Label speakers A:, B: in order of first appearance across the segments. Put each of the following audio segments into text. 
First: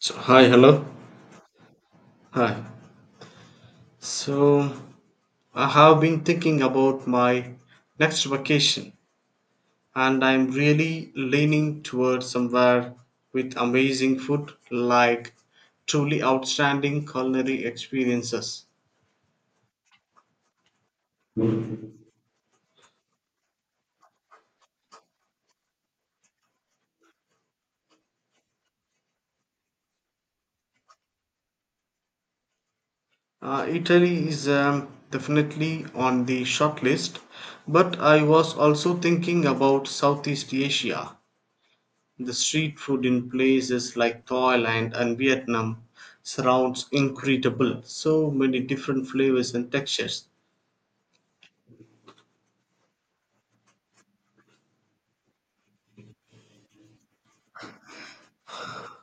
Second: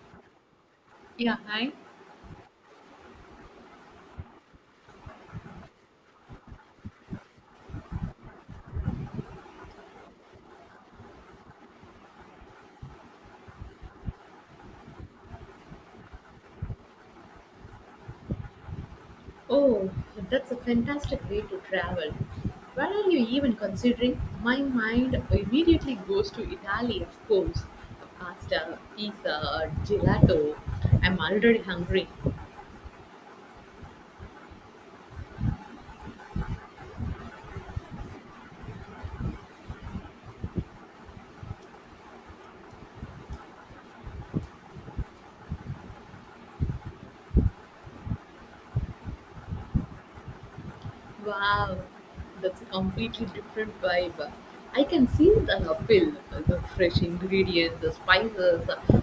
A: So, hi, hello.
B: Yeah, hi.
A: Hi. So, I have been thinking about my next vacation and I'm really leaning towards somewhere with amazing food, like truly outstanding culinary experiences.
B: Oh, that's a fantastic way to travel. Where are you even considering? My mind immediately goes to Italy, of course. Pasta, pizza, gelato. I'm already hungry.
A: Italy is definitely on the short list, but I was also thinking about Southeast Asia. The street food in places like Thailand and Vietnam surrounds incredible. So many different flavors and textures.
B: Wow, that's a completely different vibe. I can see the appeal, the fresh ingredients, the spices.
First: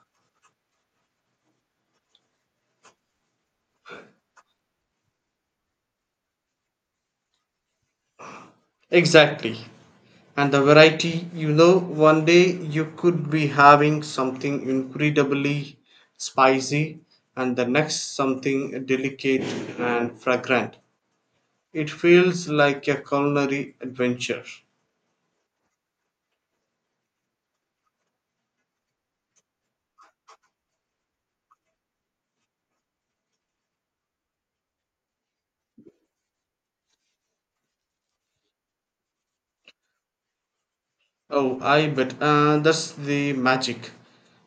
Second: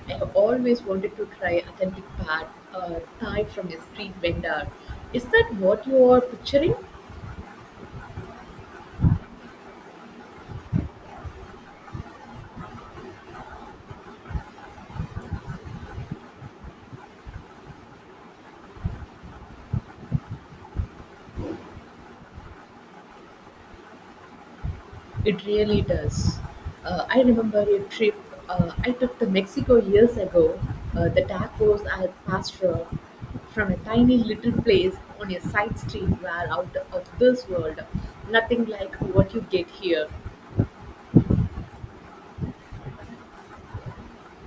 B: I have always wanted to try authentic pad, uh, Thai from a street vendor. Is that what you are picturing?
A: Exactly. And the variety, you know, one day you could be having something incredibly spicy and the next something delicate and fragrant. It feels like a culinary adventure.
B: It really does. I remember a trip I took to Mexico years ago. The tacos al pastor from a tiny little place on a side street were out of this world. Nothing like what you get here.
A: Oh, I bet. That's the magic,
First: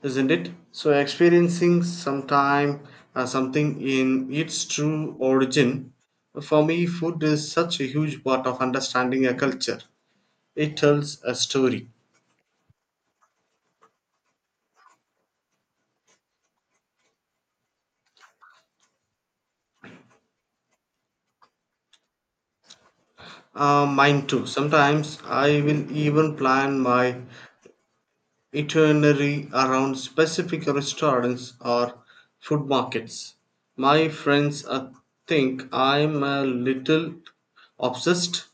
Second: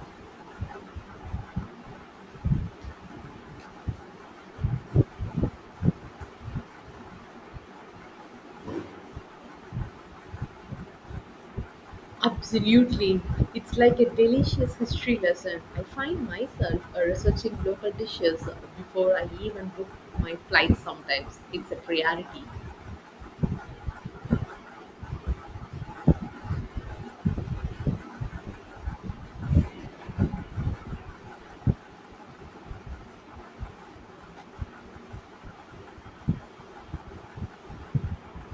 A: isn't it? So experiencing sometime something in its true origin. For me, food is such a huge part of understanding a culture. It tells a story.
B: Absolutely. It's like a delicious history lesson. I find myself researching local dishes before I even book my flight sometimes. It's a priority.
A: Mine too. Sometimes I will even plan my itinerary around specific restaurants or food markets. My friends think I'm a little obsessed,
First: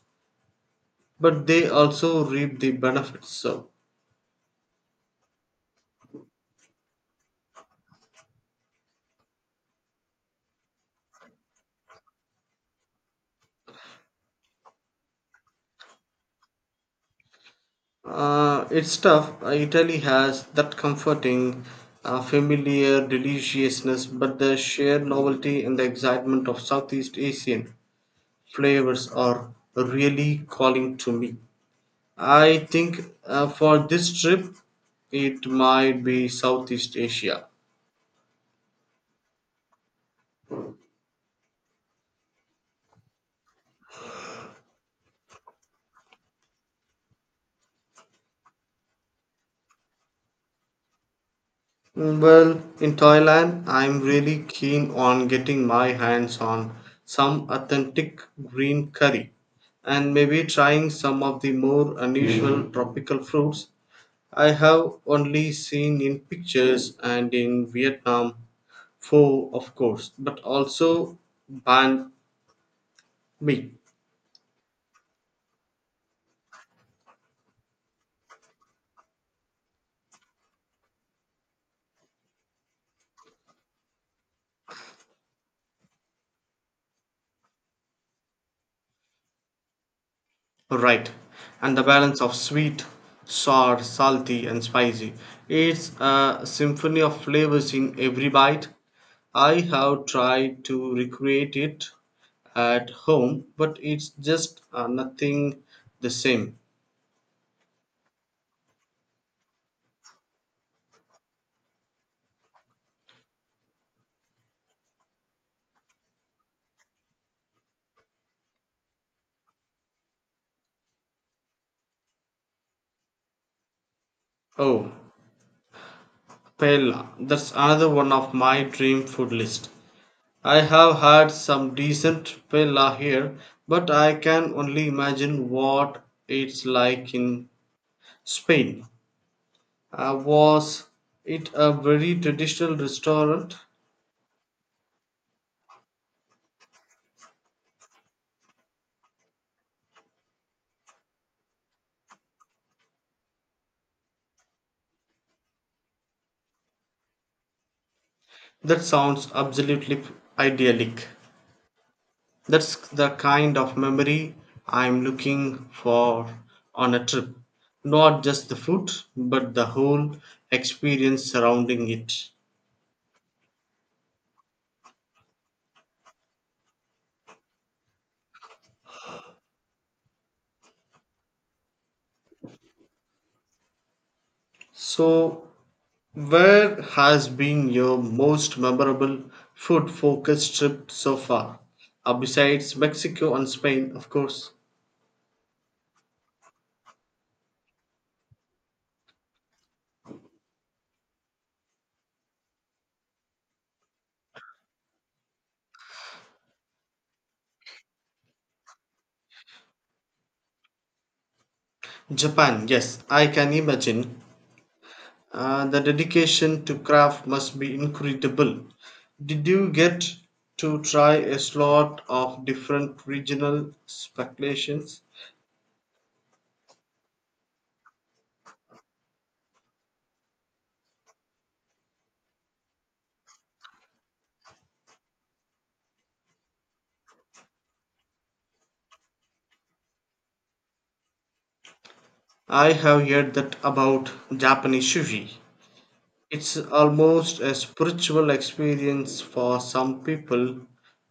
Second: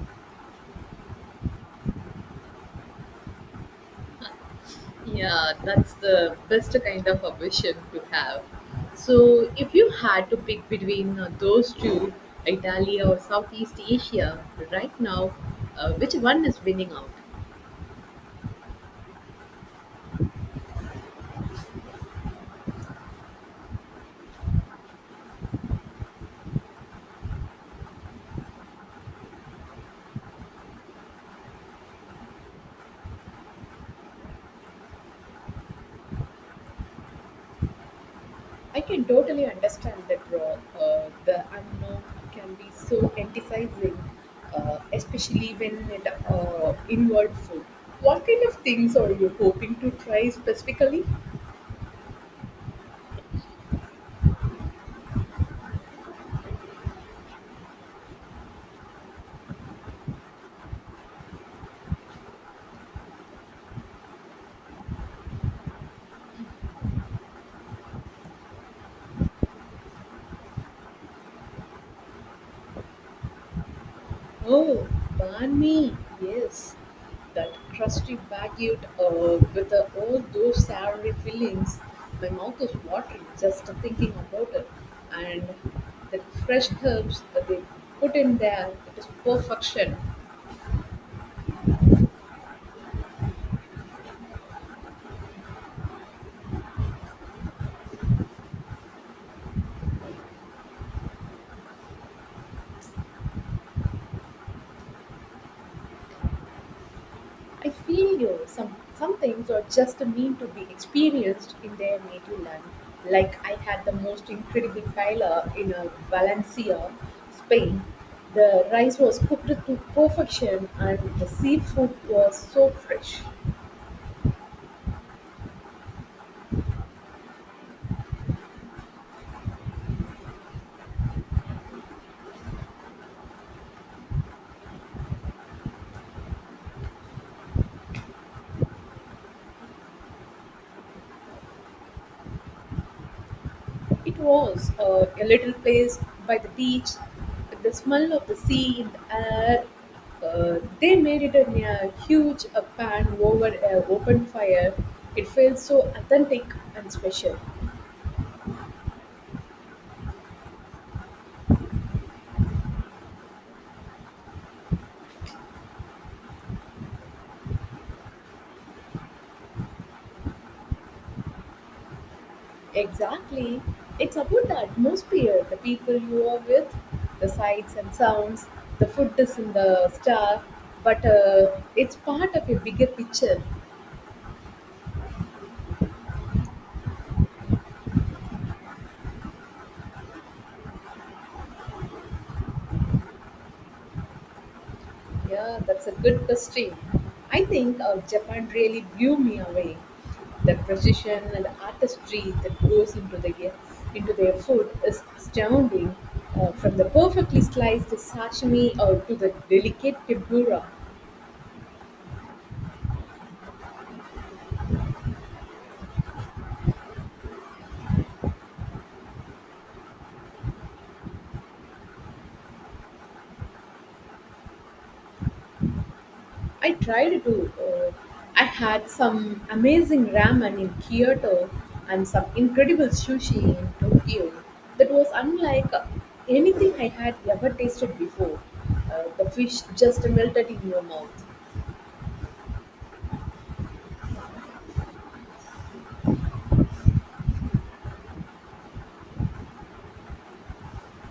A: but they also reap the benefits. So
B: Yeah, that's the best kind of ambition to have. So, if you had to pick between those two, Italy or Southeast Asia, right now, which one is winning out?
A: it's tough. Italy has that comforting, familiar deliciousness, but the sheer novelty and the excitement of Southeast Asian flavors are really calling to me. I think for this trip, it might be Southeast Asia.
B: I can totally understand that raw, the unknown can be so enticing, especially when it inward food. What kind of things are you hoping to try specifically?
A: Well, in Thailand, I'm really keen on getting my hands on some authentic green curry and maybe trying some of the more unusual tropical fruits I have only seen in pictures, and in Vietnam pho, of course, but also banh mi.
B: Oh, banh mi. Yes, that crusty baguette with all those savory fillings. My mouth is watering just thinking about it. And the fresh herbs that they put in there, it is perfection.
A: Right. And the balance of sweet, sour, salty, and spicy. It's a symphony of flavors in every bite. I have tried to recreate it at home, but it's just nothing the same.
B: I feel you. Some things are just meant to be experienced in their native land. Like I had the most incredible paella in Valencia, Spain. The rice was cooked to perfection, and the seafood was so fresh.
A: Oh, paella. That's another one of my dream food list. I have had some decent paella here, but I can only imagine what it's like in Spain. Was it a very traditional restaurant?
B: It was a little place by the beach. The smell of the sea in the air. They made it in a yeah, huge pan over an open fire. It felt so authentic and special.
A: That sounds absolutely idyllic. That's the kind of memory I'm looking for on a trip. Not just the food, but the whole experience surrounding it.
B: Exactly. It's about the atmosphere, the people you are with, the sights and sounds, the food is in the star, but it's part of a bigger picture.
A: So, where has been your most memorable food focused trip so far? Besides Mexico and Spain, of course.
B: Yeah, that's a good question. I think Japan really blew me away. The precision and the artistry that goes into the into their food is astounding. From the perfectly sliced sashimi or to the delicate tempura.
A: Japan, yes, I can imagine. The dedication to craft must be incredible. Did you get to try a lot of different regional speculations?
B: I tried to. I had some amazing ramen in Kyoto and some incredible sushi in Tokyo that was unlike anything I had ever tasted before. The fish just melted in your mouth.
A: I have heard that about Japanese sushi. It's almost a spiritual experience for some people.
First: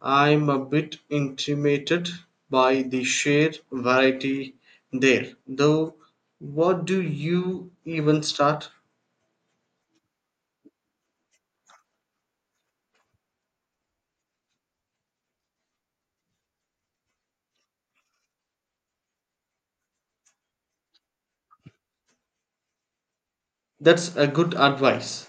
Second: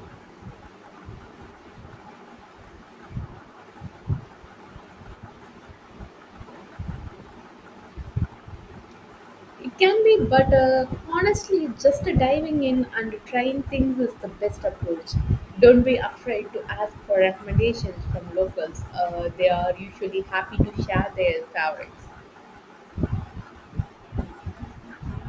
A: I'm a bit intimidated by the sheer variety there. Though, what do you even start?
B: It can be, but honestly, just diving in and trying things is the best approach. Don't be afraid to ask for recommendations from locals. They are usually happy to share their favorites.
A: That's a good advice.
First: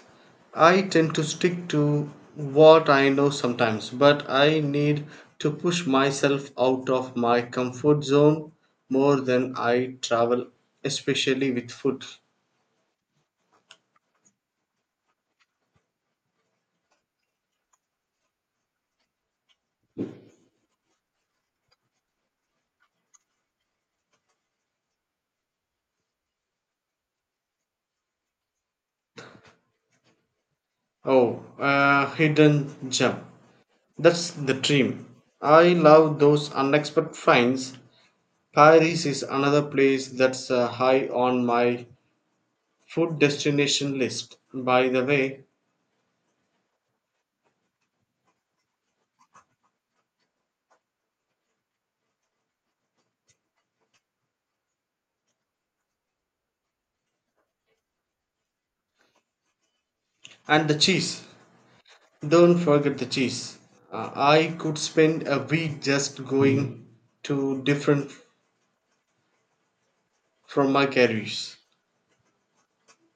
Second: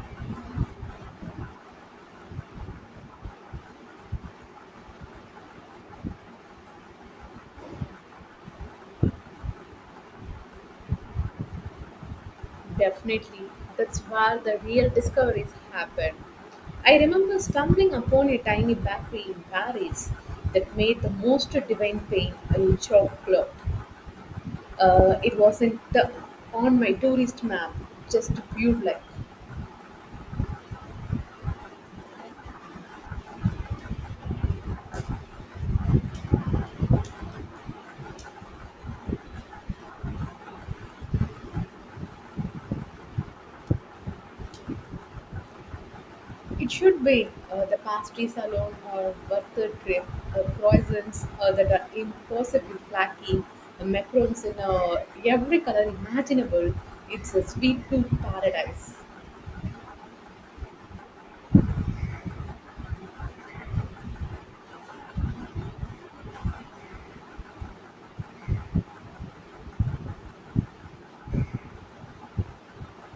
A: I tend to stick to what I know sometimes, but I need to push myself out of my comfort zone more than I travel, especially with food.
B: Definitely. That's where the real discoveries happen. I remember stumbling upon a tiny bakery in Paris that made the most divine pain in chocolate. It wasn't the, on my tourist map, just viewed like
A: Oh, hidden gem. That's the dream. I love those unexpected finds. Paris is another place that's high on my food destination list, by the way.
B: it should be. The pastries alone are worth the trip. The croissants that are impossibly flaky, the macarons in every color imaginable. It's a sweet tooth paradise.
A: And the cheese. Don't forget the cheese. I could spend a week just going to different from my carriers.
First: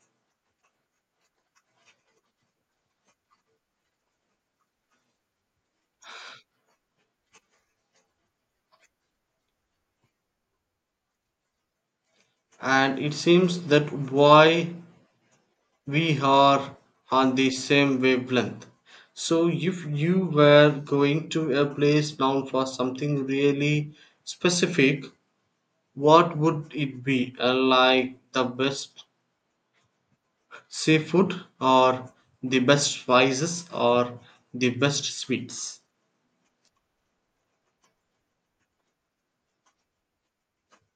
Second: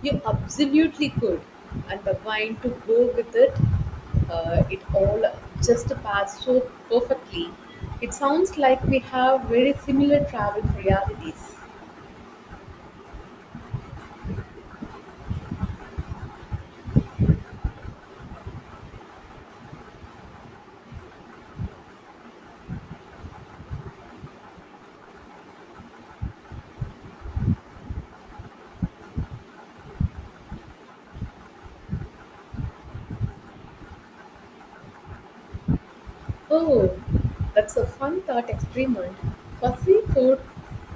B: You absolutely could, and the wine to go with it. It all just passed so perfectly. It sounds like we have very similar travel realities.
A: And it seems that why we are on the same wavelength. So if you were going to a place known for something really specific, what would it be? Like the best seafood or the best spices or the best sweets?
B: Oh, that's a fun thought experiment. For seafood,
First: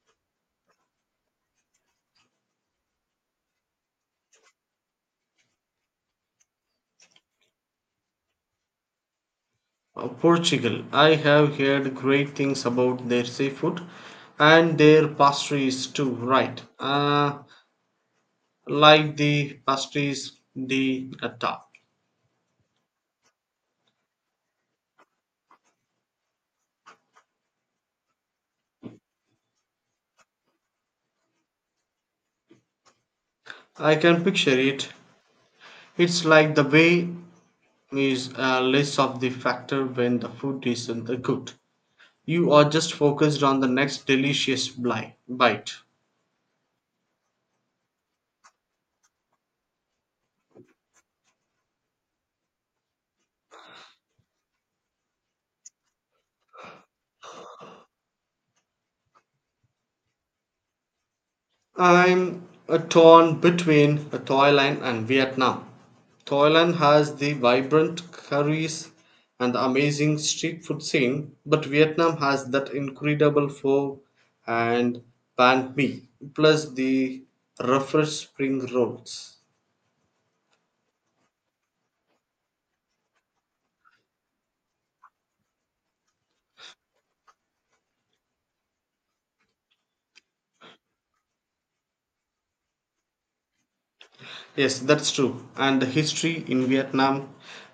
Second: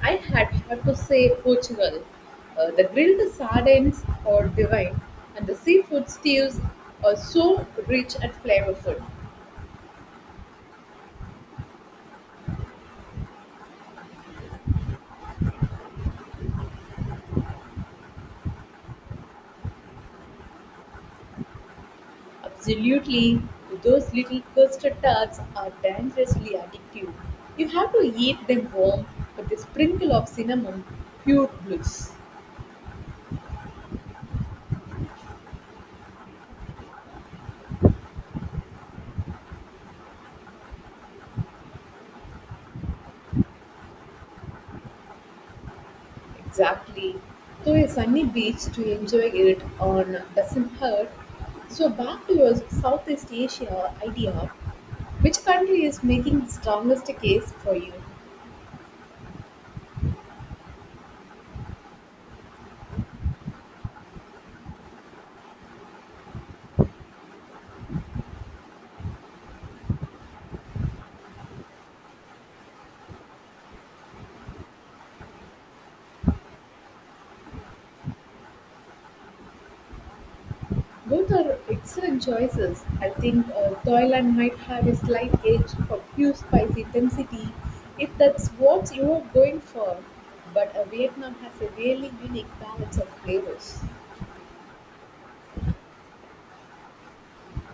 B: I had to say Portugal. The grilled sardines are divine, and the seafood stews are so rich and flavorful.
A: Portugal. I have heard great things about their seafood and their pastries too, right? Like the pastries de nata.
B: Absolutely. Those little custard tarts are dangerously addictive. You have to eat them warm, but the sprinkle of cinnamon, pure bliss.
A: I can picture it. It's like the way is less of the factor when the food isn't good. You are just focused on the next delicious bite.
B: Exactly. To a sunny beach to enjoy it on doesn't hurt. So back to your Southeast Asia idea, which country is making the strongest case for you?
A: I'm torn between Thailand and Vietnam. Thailand has the vibrant curries and the amazing street food scene, but Vietnam has that incredible pho and banh mi, plus the refreshed spring rolls.
B: Both are excellent choices. I think Thailand might have a slight edge for pure spicy intensity if that's what you're going for. But Vietnam has a really unique balance of flavors.
A: Yes, that's true. And the history in Vietnam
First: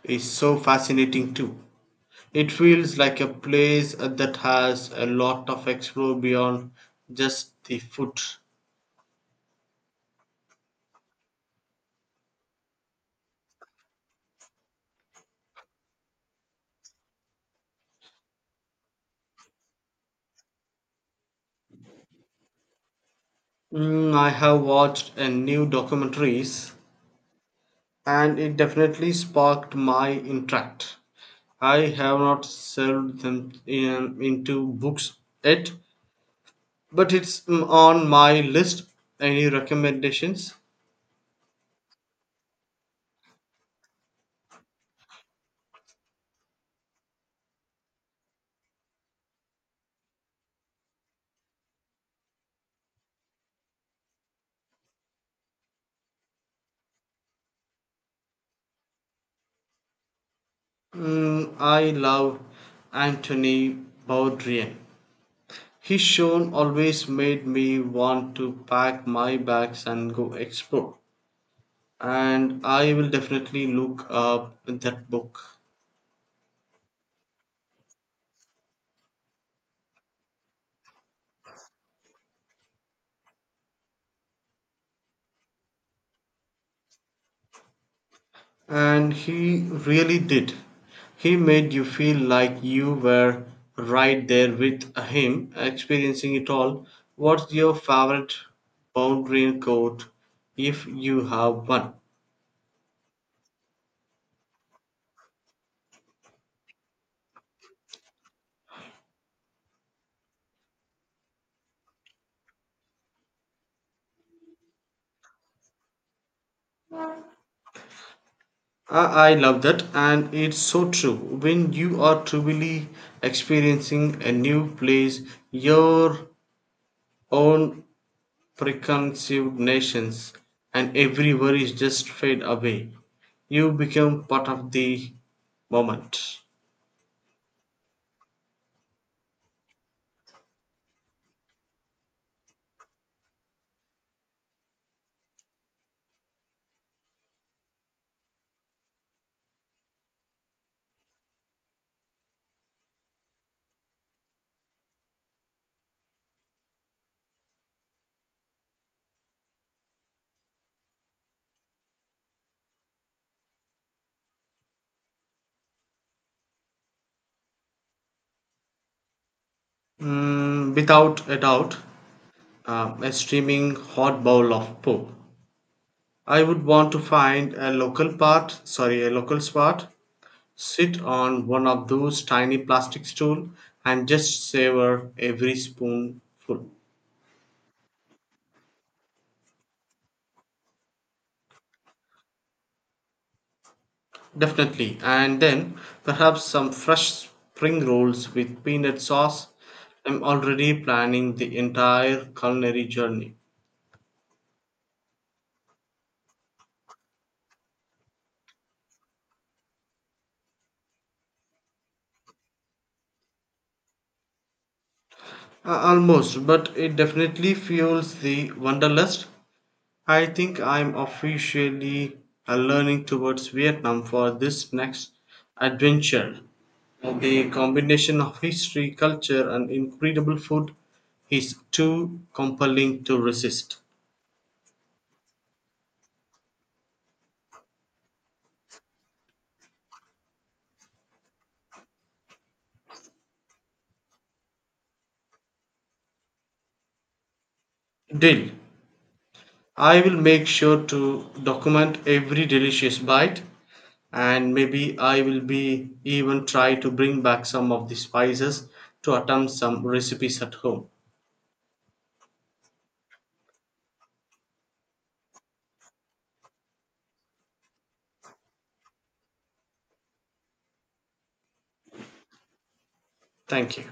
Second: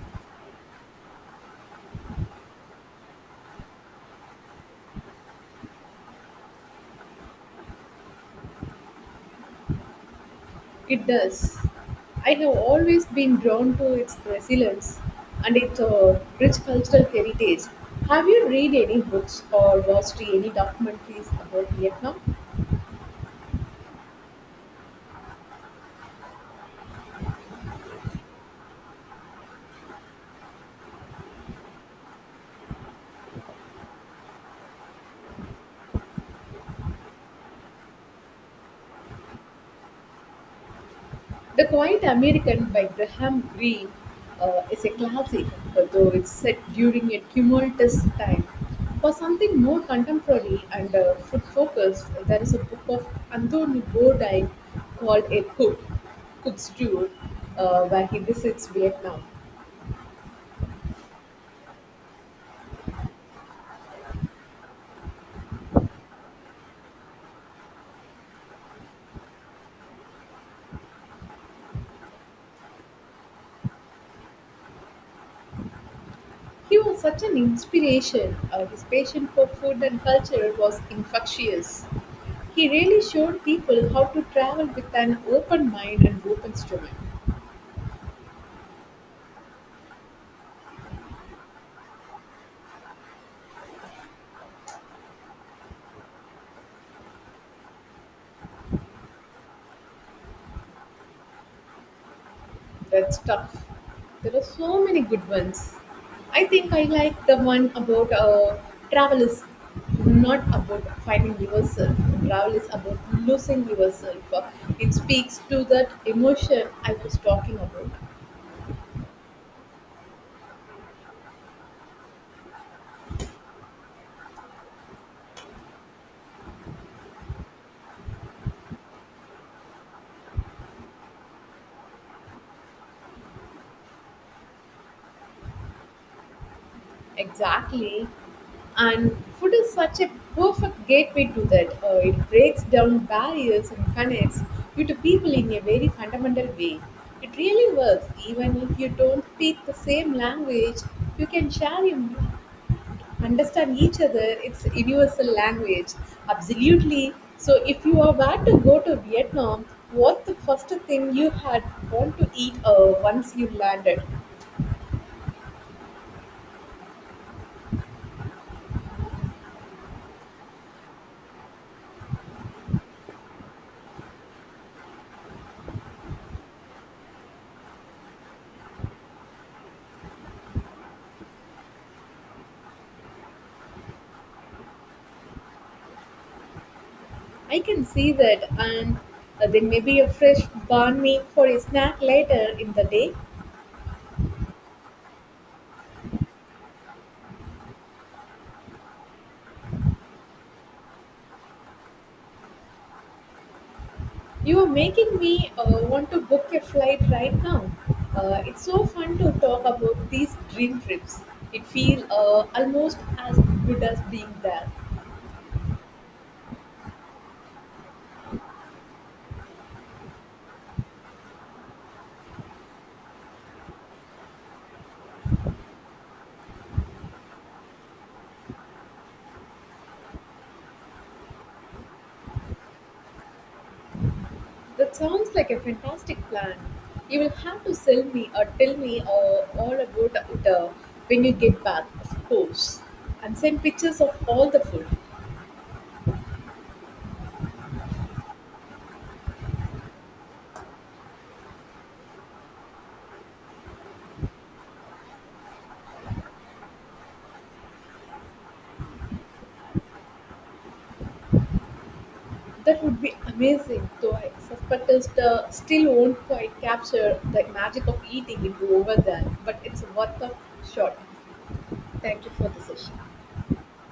A: is so fascinating too. It feels like a place that has a lot of explore beyond just the food.
B: It does. I have always been drawn to its resilience and its rich cultural heritage. Have you read any books or watched any documentaries about Vietnam?
A: Mm, I have watched a new documentaries and it definitely sparked my interest. I have not served them in, into books yet, but it's on my list. Any recommendations?
B: The Quiet American by Graham Greene is a classic, although it's set during a tumultuous time. For something more contemporary and food focused, there is a book of Anthony Bourdain called Cook's Tour, where he visits Vietnam.
A: Mm, I love Anthony Bourdain. His show always made me want to pack my bags and go explore. And I will definitely look up that book.
B: He was such an inspiration. His passion for food and culture was infectious. He really showed people how to travel with an open mind and open stomach.
A: And he really did. He made you feel like you were right there with him, experiencing it all. What's your favorite boundary quote, if you have one?
B: That's tough. There are so many good ones. I think I like the one about travel is not about finding yourself. Travel is about losing yourself. It speaks to that emotion I was talking about.
A: I love that, and it's so true. When you are truly experiencing a new place, your own preconceived notions and every worry just fade away, you become part of the moment.
B: Exactly. And food is such a perfect gateway to that. It breaks down barriers and connects you to people in a very fundamental way. It really works. Even if you don't speak the same language, you can share and understand each other. It's a universal language. Absolutely. So if you are about to go to Vietnam, what's the first thing you had want to eat once you landed?
A: Mm, without a doubt, a streaming hot bowl of pop, I would want to find a local part, sorry, a local spot, sit on one of those tiny plastic stool and just savor every spoonful.
B: I can see that, and there may be a fresh banh mi for a snack later in the day.
A: Definitely. And then perhaps some fresh spring rolls with peanut sauce. I'm already planning the entire culinary journey.
B: You are making me want to book a flight right now. It's so fun to talk about these dream trips. It feels almost as good as being there.
A: Almost, but it definitely fuels the wanderlust. I think I'm officially learning towards Vietnam for this next adventure. The combination of history, culture, and incredible food is too compelling to resist.
B: That sounds like a fantastic plan. You will have to sell me or tell me all about it when you get back, of course, and send pictures of all the food.
A: Deal. I will make sure to document every delicious bite and maybe I will be even try to bring back some of the spices to attempt some recipes at home.
B: That would be amazing, though I suspect it still won't quite capture the magic of eating it over there, but it's worth a shot. Thank you for the session.
A: Thank you.